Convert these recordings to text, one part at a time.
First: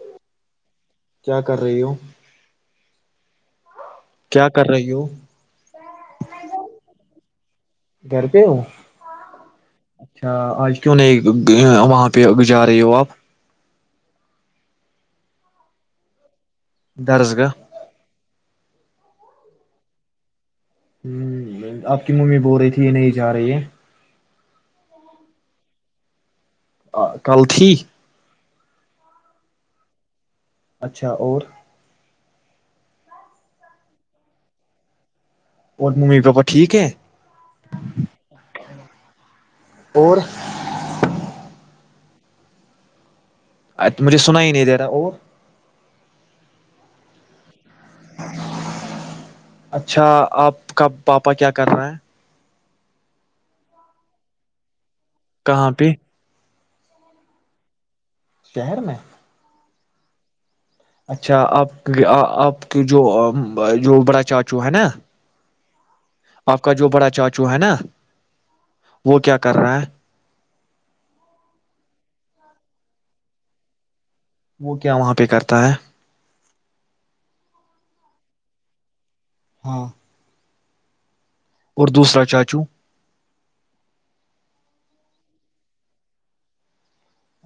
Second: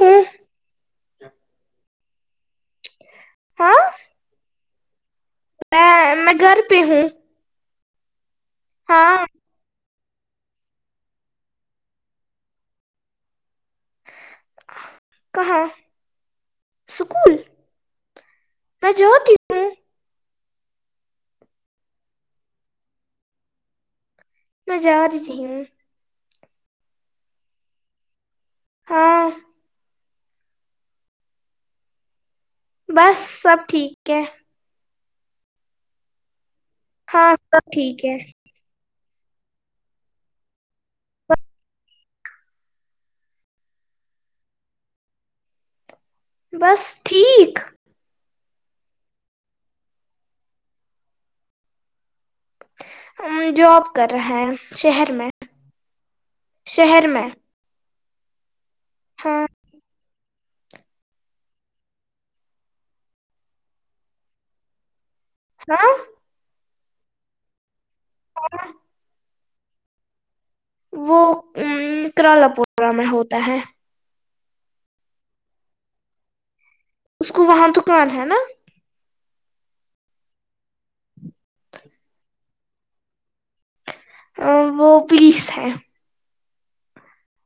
ہوں کیا کر رہی ہو ہاں کیا کر رہی ہو میں گھر پہ ہوں گھر ہاں اچھا آج کیوں نہیں وہاں پہ جا رہی ہو آپ کہاں درس سکول کااہ میں جو کی ہ آپ کی ممی بول رہی تھی یہ نہیں جا رہی ہے میں جاریجوں آ کل تھی ہاں اچھا اور بس سب ٹھیک ہے اور مپ ہاں سب ٹھیک ہے اور ا مجھے سنا ہی نہیں دے رہا اور بس ٹھیک اچھا آپ کا پاپا کیا کر رہا ہے جاب کر رہا ہے شہر میں کہاں پہ شہر میں شہر میں ہاں اچھا آپ آپ کی جو جو بڑا چاچو ہے نا ہاں آپ کا جو بڑا چاچو ہے نا وہ کیا اکرہ وہ کرالاپورا میں ہوتا ہے وہ کیا وہاں پہ کرتا ہے اس کو وہاں تو کان ہے نا ہاں [inaudible] اور دوسرا چاچو [unintelligible] ا وہ پلیس ہے [unintelligible]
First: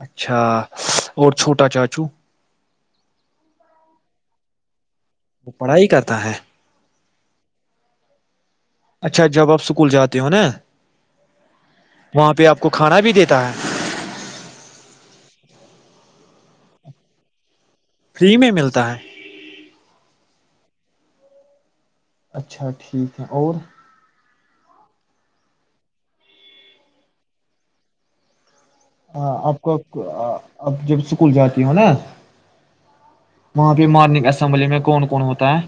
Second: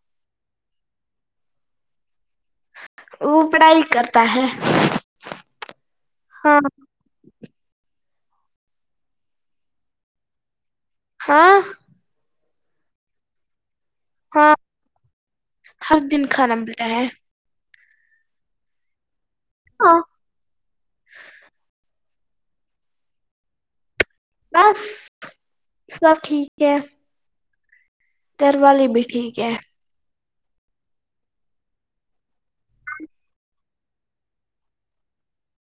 اچھا اور چھوٹا چاچو [unintelligible] وہ پڑھائی کرتا ہے [unintelligible] وہ پڑھائی کرتا ہے [unintelligible] ہاں اچھا جب آپ اسکول جاتے ہو نا [unintelligible] ہاں [inaudible] وہاں پہ آپ کو کھانا بھی دیتا ہے [unintelligible] ہاں ہر دن کھانا ملتا ہے [unintelligible] فری میں ملتا ہے [unintelligible] آ [inaudible] اچھا ٹھیک ہے اور [unintelligible] بس سب ٹھیک ہے [unintelligible] گھر والی بھی ٹھیک ہے [unintelligible] اب جب اسکول جاتی ہوں نا وہاں پہ مارننگ اسمبلی میں کون کون ہوتا ہے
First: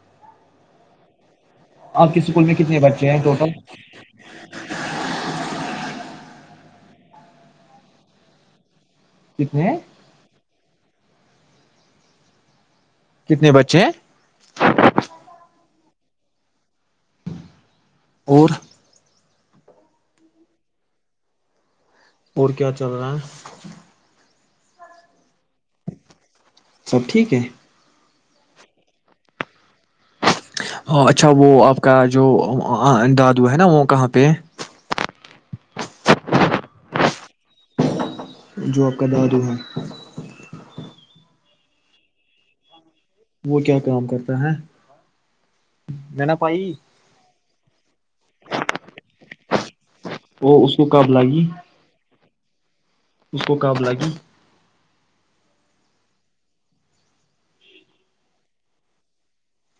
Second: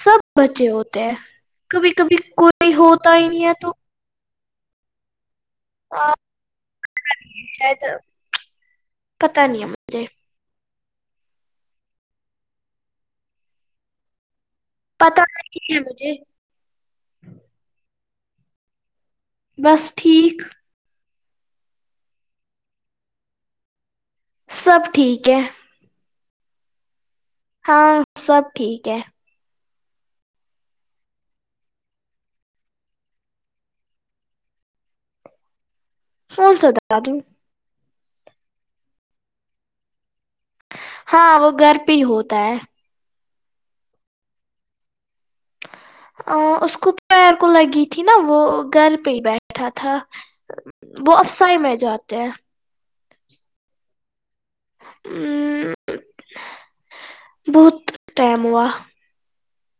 سب بچے ہوتے ہیں کبھی آپ کبھی کے اسکول میں کوئی کتنے بچے ہوتا ہیں ہی نہیں ٹوٹل ہے تو [unintelligible] [unintelligible] پتہ کتنے نہیں ہیں مے کتنے بچے ہیں جی اور بس ٹھیک اور کیا چل رہا ہے سب ٹھیک ہے چل ٹھیک ہے وہ سب ٹھیک ہے ہ اچھا وہ آپ کا جو دادو ہے نا وہ کہاں پہ فن سوتا داد جو آپ کا دادو ہے ہاں وہ گر بھی ہی ہوتا ہے وہ کیا کام کرتا ہے مینا ا پائی اس کو پیر کو لگی تھی نا وہ گھر پہ ہی بیٹھے تھا تھا وہ اس کو قاب وہ لگی افسائی میں جاتے ہیں اس کو کااب لگی بہت ٹائم ہوا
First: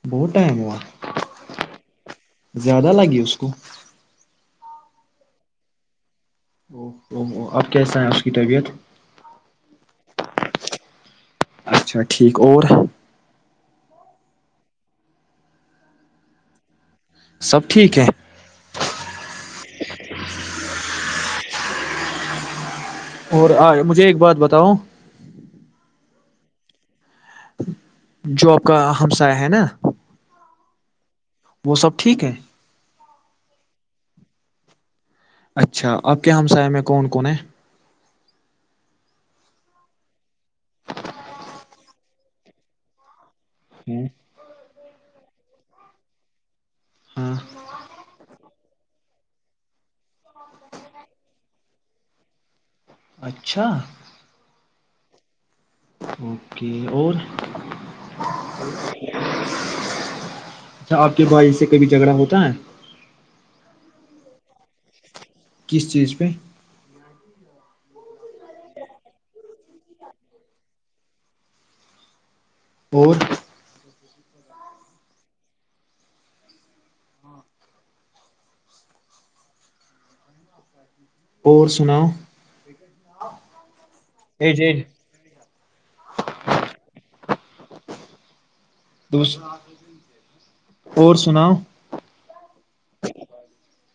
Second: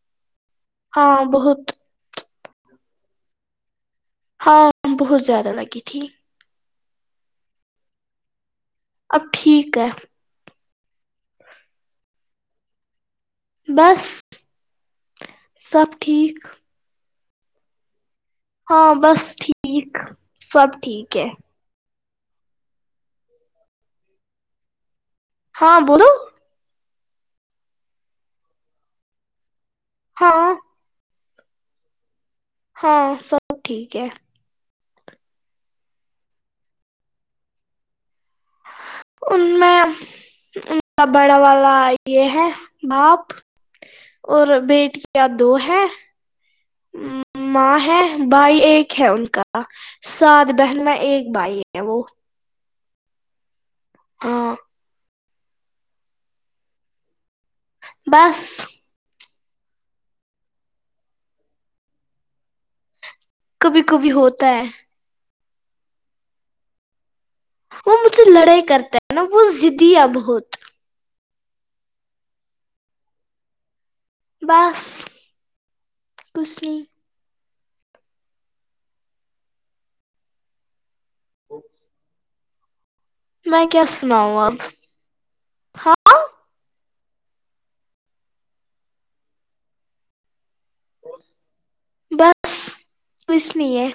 بہت ٹائم ہوا ہاں بہت زیادہ لگی اس کو ہاں بہت زیادہ لگی تھی اوو اب کیسا ہے اس کی طبیعت اب ٹھیک ہے اچھا ٹھیک اور بس سب ٹھیک سب ٹھیک ہے ہاں بس ٹھیک سب ٹھیک ہے اور آ مجھے ایک بات بتاؤ ہاں بولو جو آاب کا ہمسا ہے نا ہاں وہ سب ٹھیک ہے ہاں سب ٹھیک ہے اچھا آپ کے ہمسائے میں کون کون ہیں ان میں ان کا بڑا والا یہ ہے باپ ہے اور بیٹ کیا دو ہے ہاں ماں ہے بھائی ایک ہے ان کا سات بہن میں ایک بھائی ہے وہ اچھا ہاں اوکے اور بس اچھا آپ کے بھائی سے کبھی جھگڑا ہوتا ہے کبھی کبھی ہوتا ہے کس چیز پہ وہ مجھے لڑائی کرتا ہے نا وہ دیا بہت اور بس کھ نہیں اور سناؤ ٹھیک ہے میں کیا سناؤں اب ہاں دوس اور سناؤ بس کچھ نہیں ہے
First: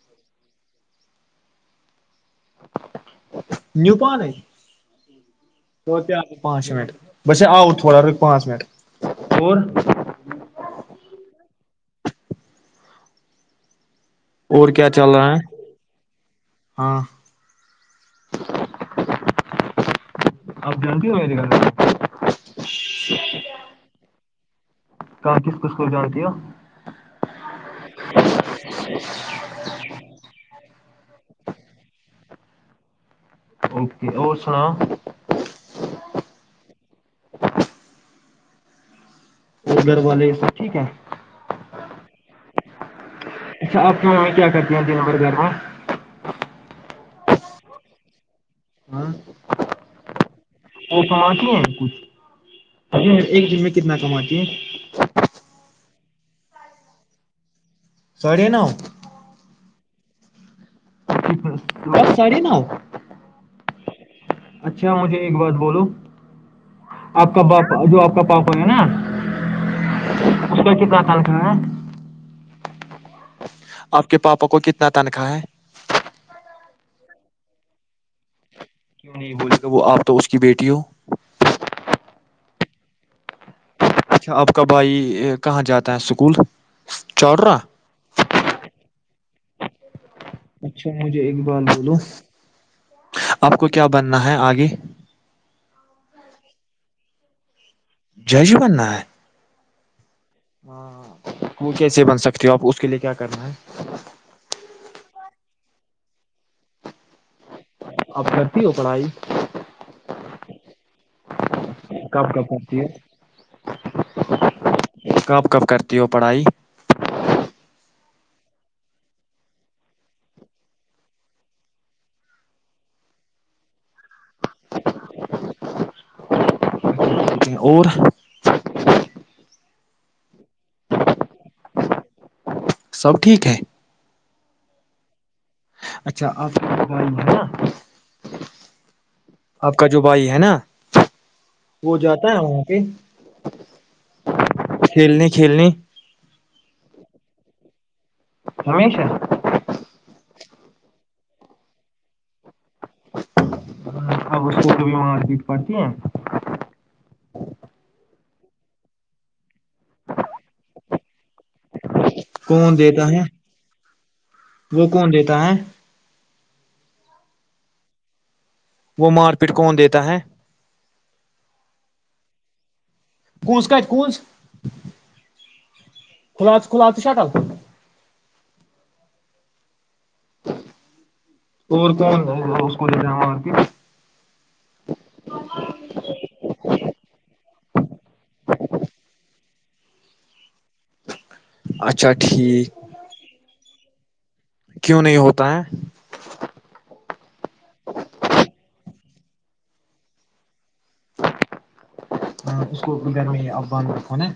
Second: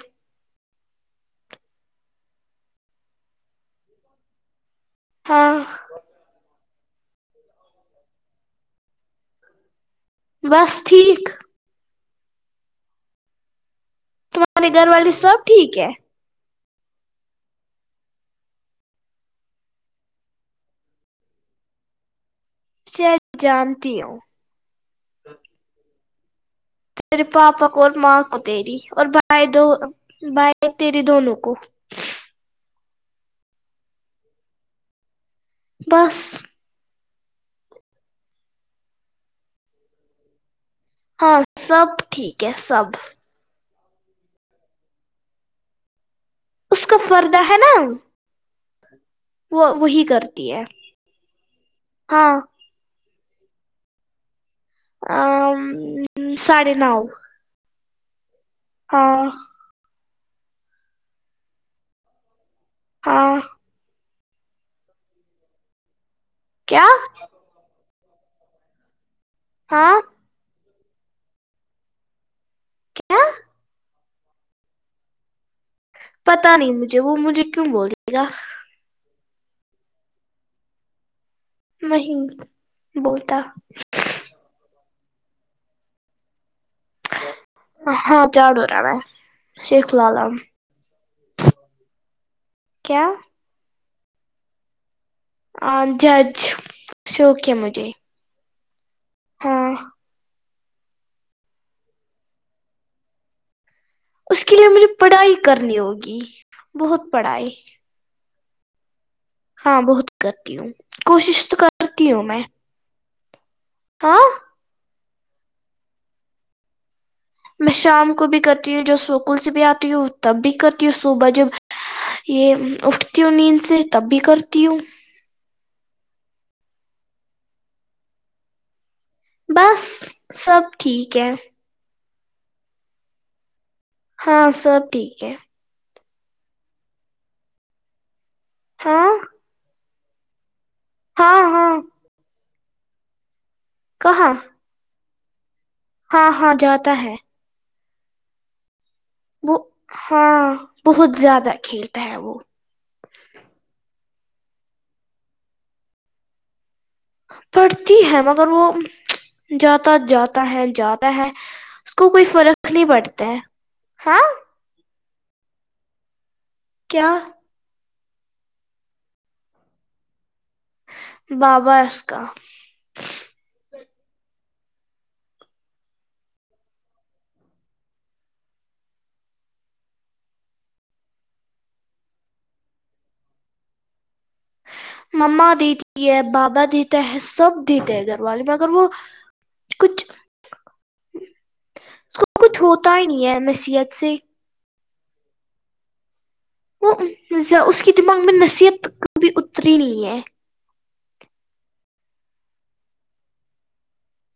نیو پان ہے ہاں تو کیا آ پانچ منٹ بس آؤٹ تھوڑا رک پانچ منٹ اور بس ٹھیک تمہارے اور گھر کیا والے چل رہا سب ہے ٹھیک ہے ہاں آپ جانتی ہو م گھر سے جانتی ہو کہاں کس کس کو جانتی ہے تے پاپا کو اور ماں کو تری اور بھائی دو بھائی تیری دونوں کو اوکے اور سناؤ بس [inaudible] اور گھر والے سب ٹھیک ہے ہاں سب ٹھیک ہے سب اچھا آپ کی مامی کیا کرتی ہیں د نمبر گھر میں اس کا فردہ ہے نا ہ وہ وہی کرتی ہے وہ کما کی ہیں ہاں کچھ ایک دن میں کتنا کماتی ہے ا ساھے نو ساڑھے نو ہاں ساڑی نا ہاں اچھا مجھے ایک بات بولو کیا آپ کا باپ جو آپ پک پؤ پ ہیں نا ہاں ا [inaudible] تال کر کیا آپ کے پاپا کو کتنا تنخواہ ہے پتا نہیں مجھے وہ مجھے کیوں بلیے گا کیوں نہیں بول گا وہ آپ تو اس کی بیٹی ہو وہ بتا اچ آپ کا بھائی کہاں جاتا ہے اسکول چارہ ہاں جڑو ر میں ہے شیخ لالم اچھا مجھے اقبال بولو کیا آپ کو کیا بننا ہے آگے ہ جج شوکے م جی جی بن ہ ہ ہاں وہ کیسے بن سکتی ہو آپ اس کے لیے کیا کرنا ہے اس کے لیے مجھے پڑھائی کرنی ہوگی بہت پڑھائی اب کرتی ہو پڑھائی ہاں بہت کرتی ہوں کوشش تو کرتی ہوں کب میں کب کرتی ہے ہاں کب کب کرتی ہو پڑھائی میں شام کو بھی کرتی ہوں جب سکول سے بھی آتی ہوں تب بھی کرتی ہوں صبح جب یہ اٹھتی ہوں نیند سے تب بھی کرتی ہوں اور بس سب ٹھیک ہے سب ٹھیک ہے ہاں سب ٹھیک ہے اچھا آپ کے میں ہے نا ہ آب کا جو بھائی ہے نا وہ جاتا ہے وہاں جی کہاں کھیلنی کھیلنی ہاں ہاں جاتا ہے ہمیشا وہ ہاں بہت زیادہ کھیلتا ہے وہ و مارکیٹ پتی ہیں پڑھتی ہے مگر وہ جاتا جاتا ہے جاتا ہے اس کو کوئی فرق کون نہیں دیتا پڑتا ہے ہاں وہ کون دیتا ہے کیا وہ مار پیٹ کون دیتا ہے بابا اس کاا کونس کات کنز کھل کھلال شٹل اور کومن ج ہ اسک جؤا اورک ما دیتی ہے بابا دیتا ہے سب دیتے ہیں گھر والے میں اگر وہ کچھ اچھا اس کچھ ٹھیک ہوتا ہی نہیں ہے نصیحت سی کیوں نہیں ہوتا ہے وہ اس کی دماغ میں نصیحت کبھی اتری نہیں ہے ہاں اس کو گھر میں آان رکھو نا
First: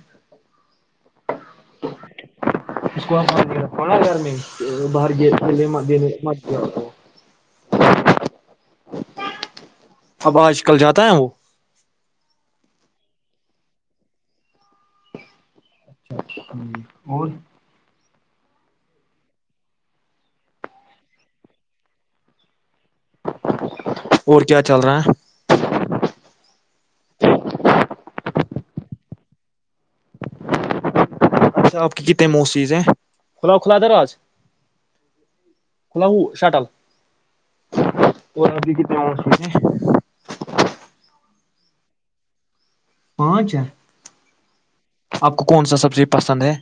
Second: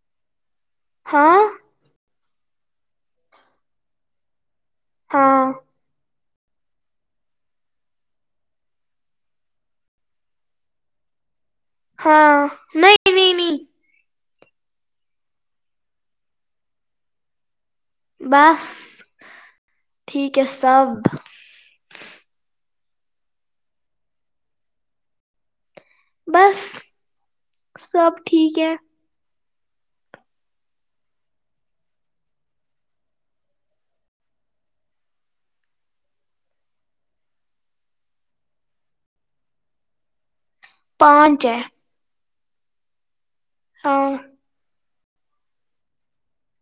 ہاں اس کو پناا گھر میں بار ہاں م اب آج کل جاتا ہے وہ ہاں نہیں نہیں نہیں اچھا اچھا جی اور بس ٹھیک ہے سب اور کیا چل رہا ہے بس سب ٹھیک ہے اچھا آپ کی کتنی موس چیزیں کلاؤ کھلا در آج کھلا ہو شٹل اور آپ کی کتنے م چیز ہیں پانچ ہے پانچ ہاں آپ کو کون سا سبزی پسند ہے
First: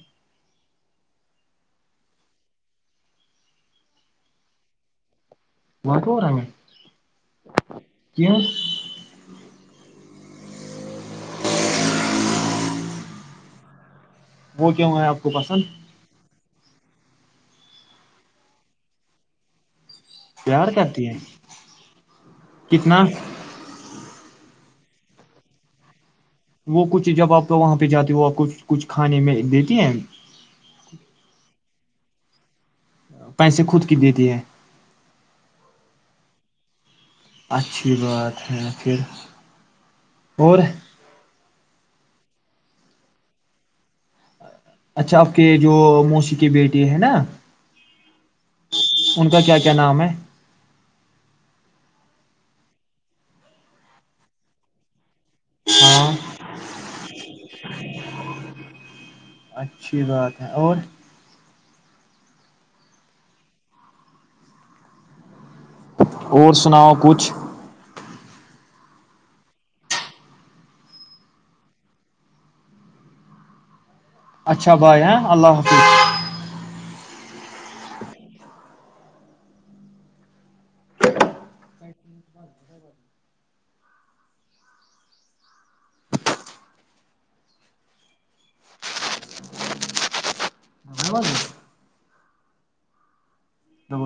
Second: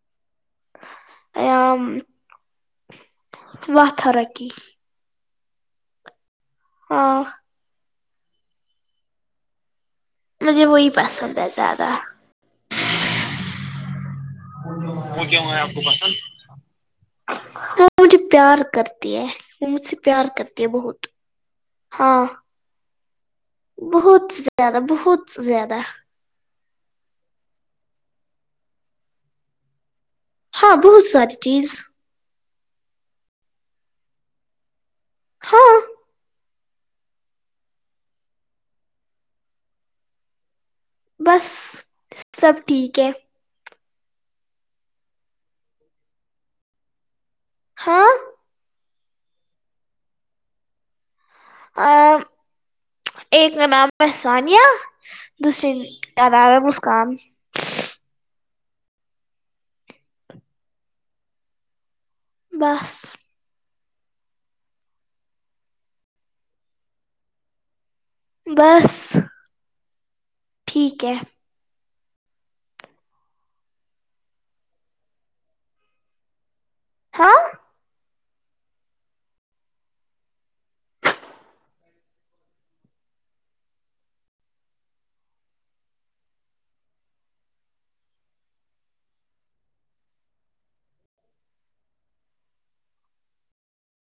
ا واترکی [unintelligible] وہ کو رہا میں ہے [unintelligible] ہاں کیا [unintelligible] مجھے وہی پسند ہے زیادہ وہ کیوں ہے آپ وہ کو کی ہوا ہے آپ پسند کو پسند [unintelligible] وہ مجھے پیار کرتی ہے وہ مجھ سے پیار کرتے ہیں بہت کرتی ہے ہاں کتنا بہت زیادہ بہت زیادہ وہ کچھ جب آپ کو وہاں پہ جاتی ہوپ کچھ کچھ کھانے میں دیتی ہیں ہاں بہت ساری چیز پیسے خود کی دیتی ہے ہاں اچھی بات ہے پھر اور بس سب ٹھیک ہے اچھا آپ کے جو موسی کی بیٹی ہے نا ہاں ان کا کیا کیا نام ہے ایک ن نام ہے سثانیہ [unintelligible] دوسری ہاں آدار م [unintelligible] کام [unintelligible] اچھی بات ہے اور بس اور سناؤ کچھ بس ٹھیک ہے اچھا بھائی ہیں اللہ حافظ ہاں حافظ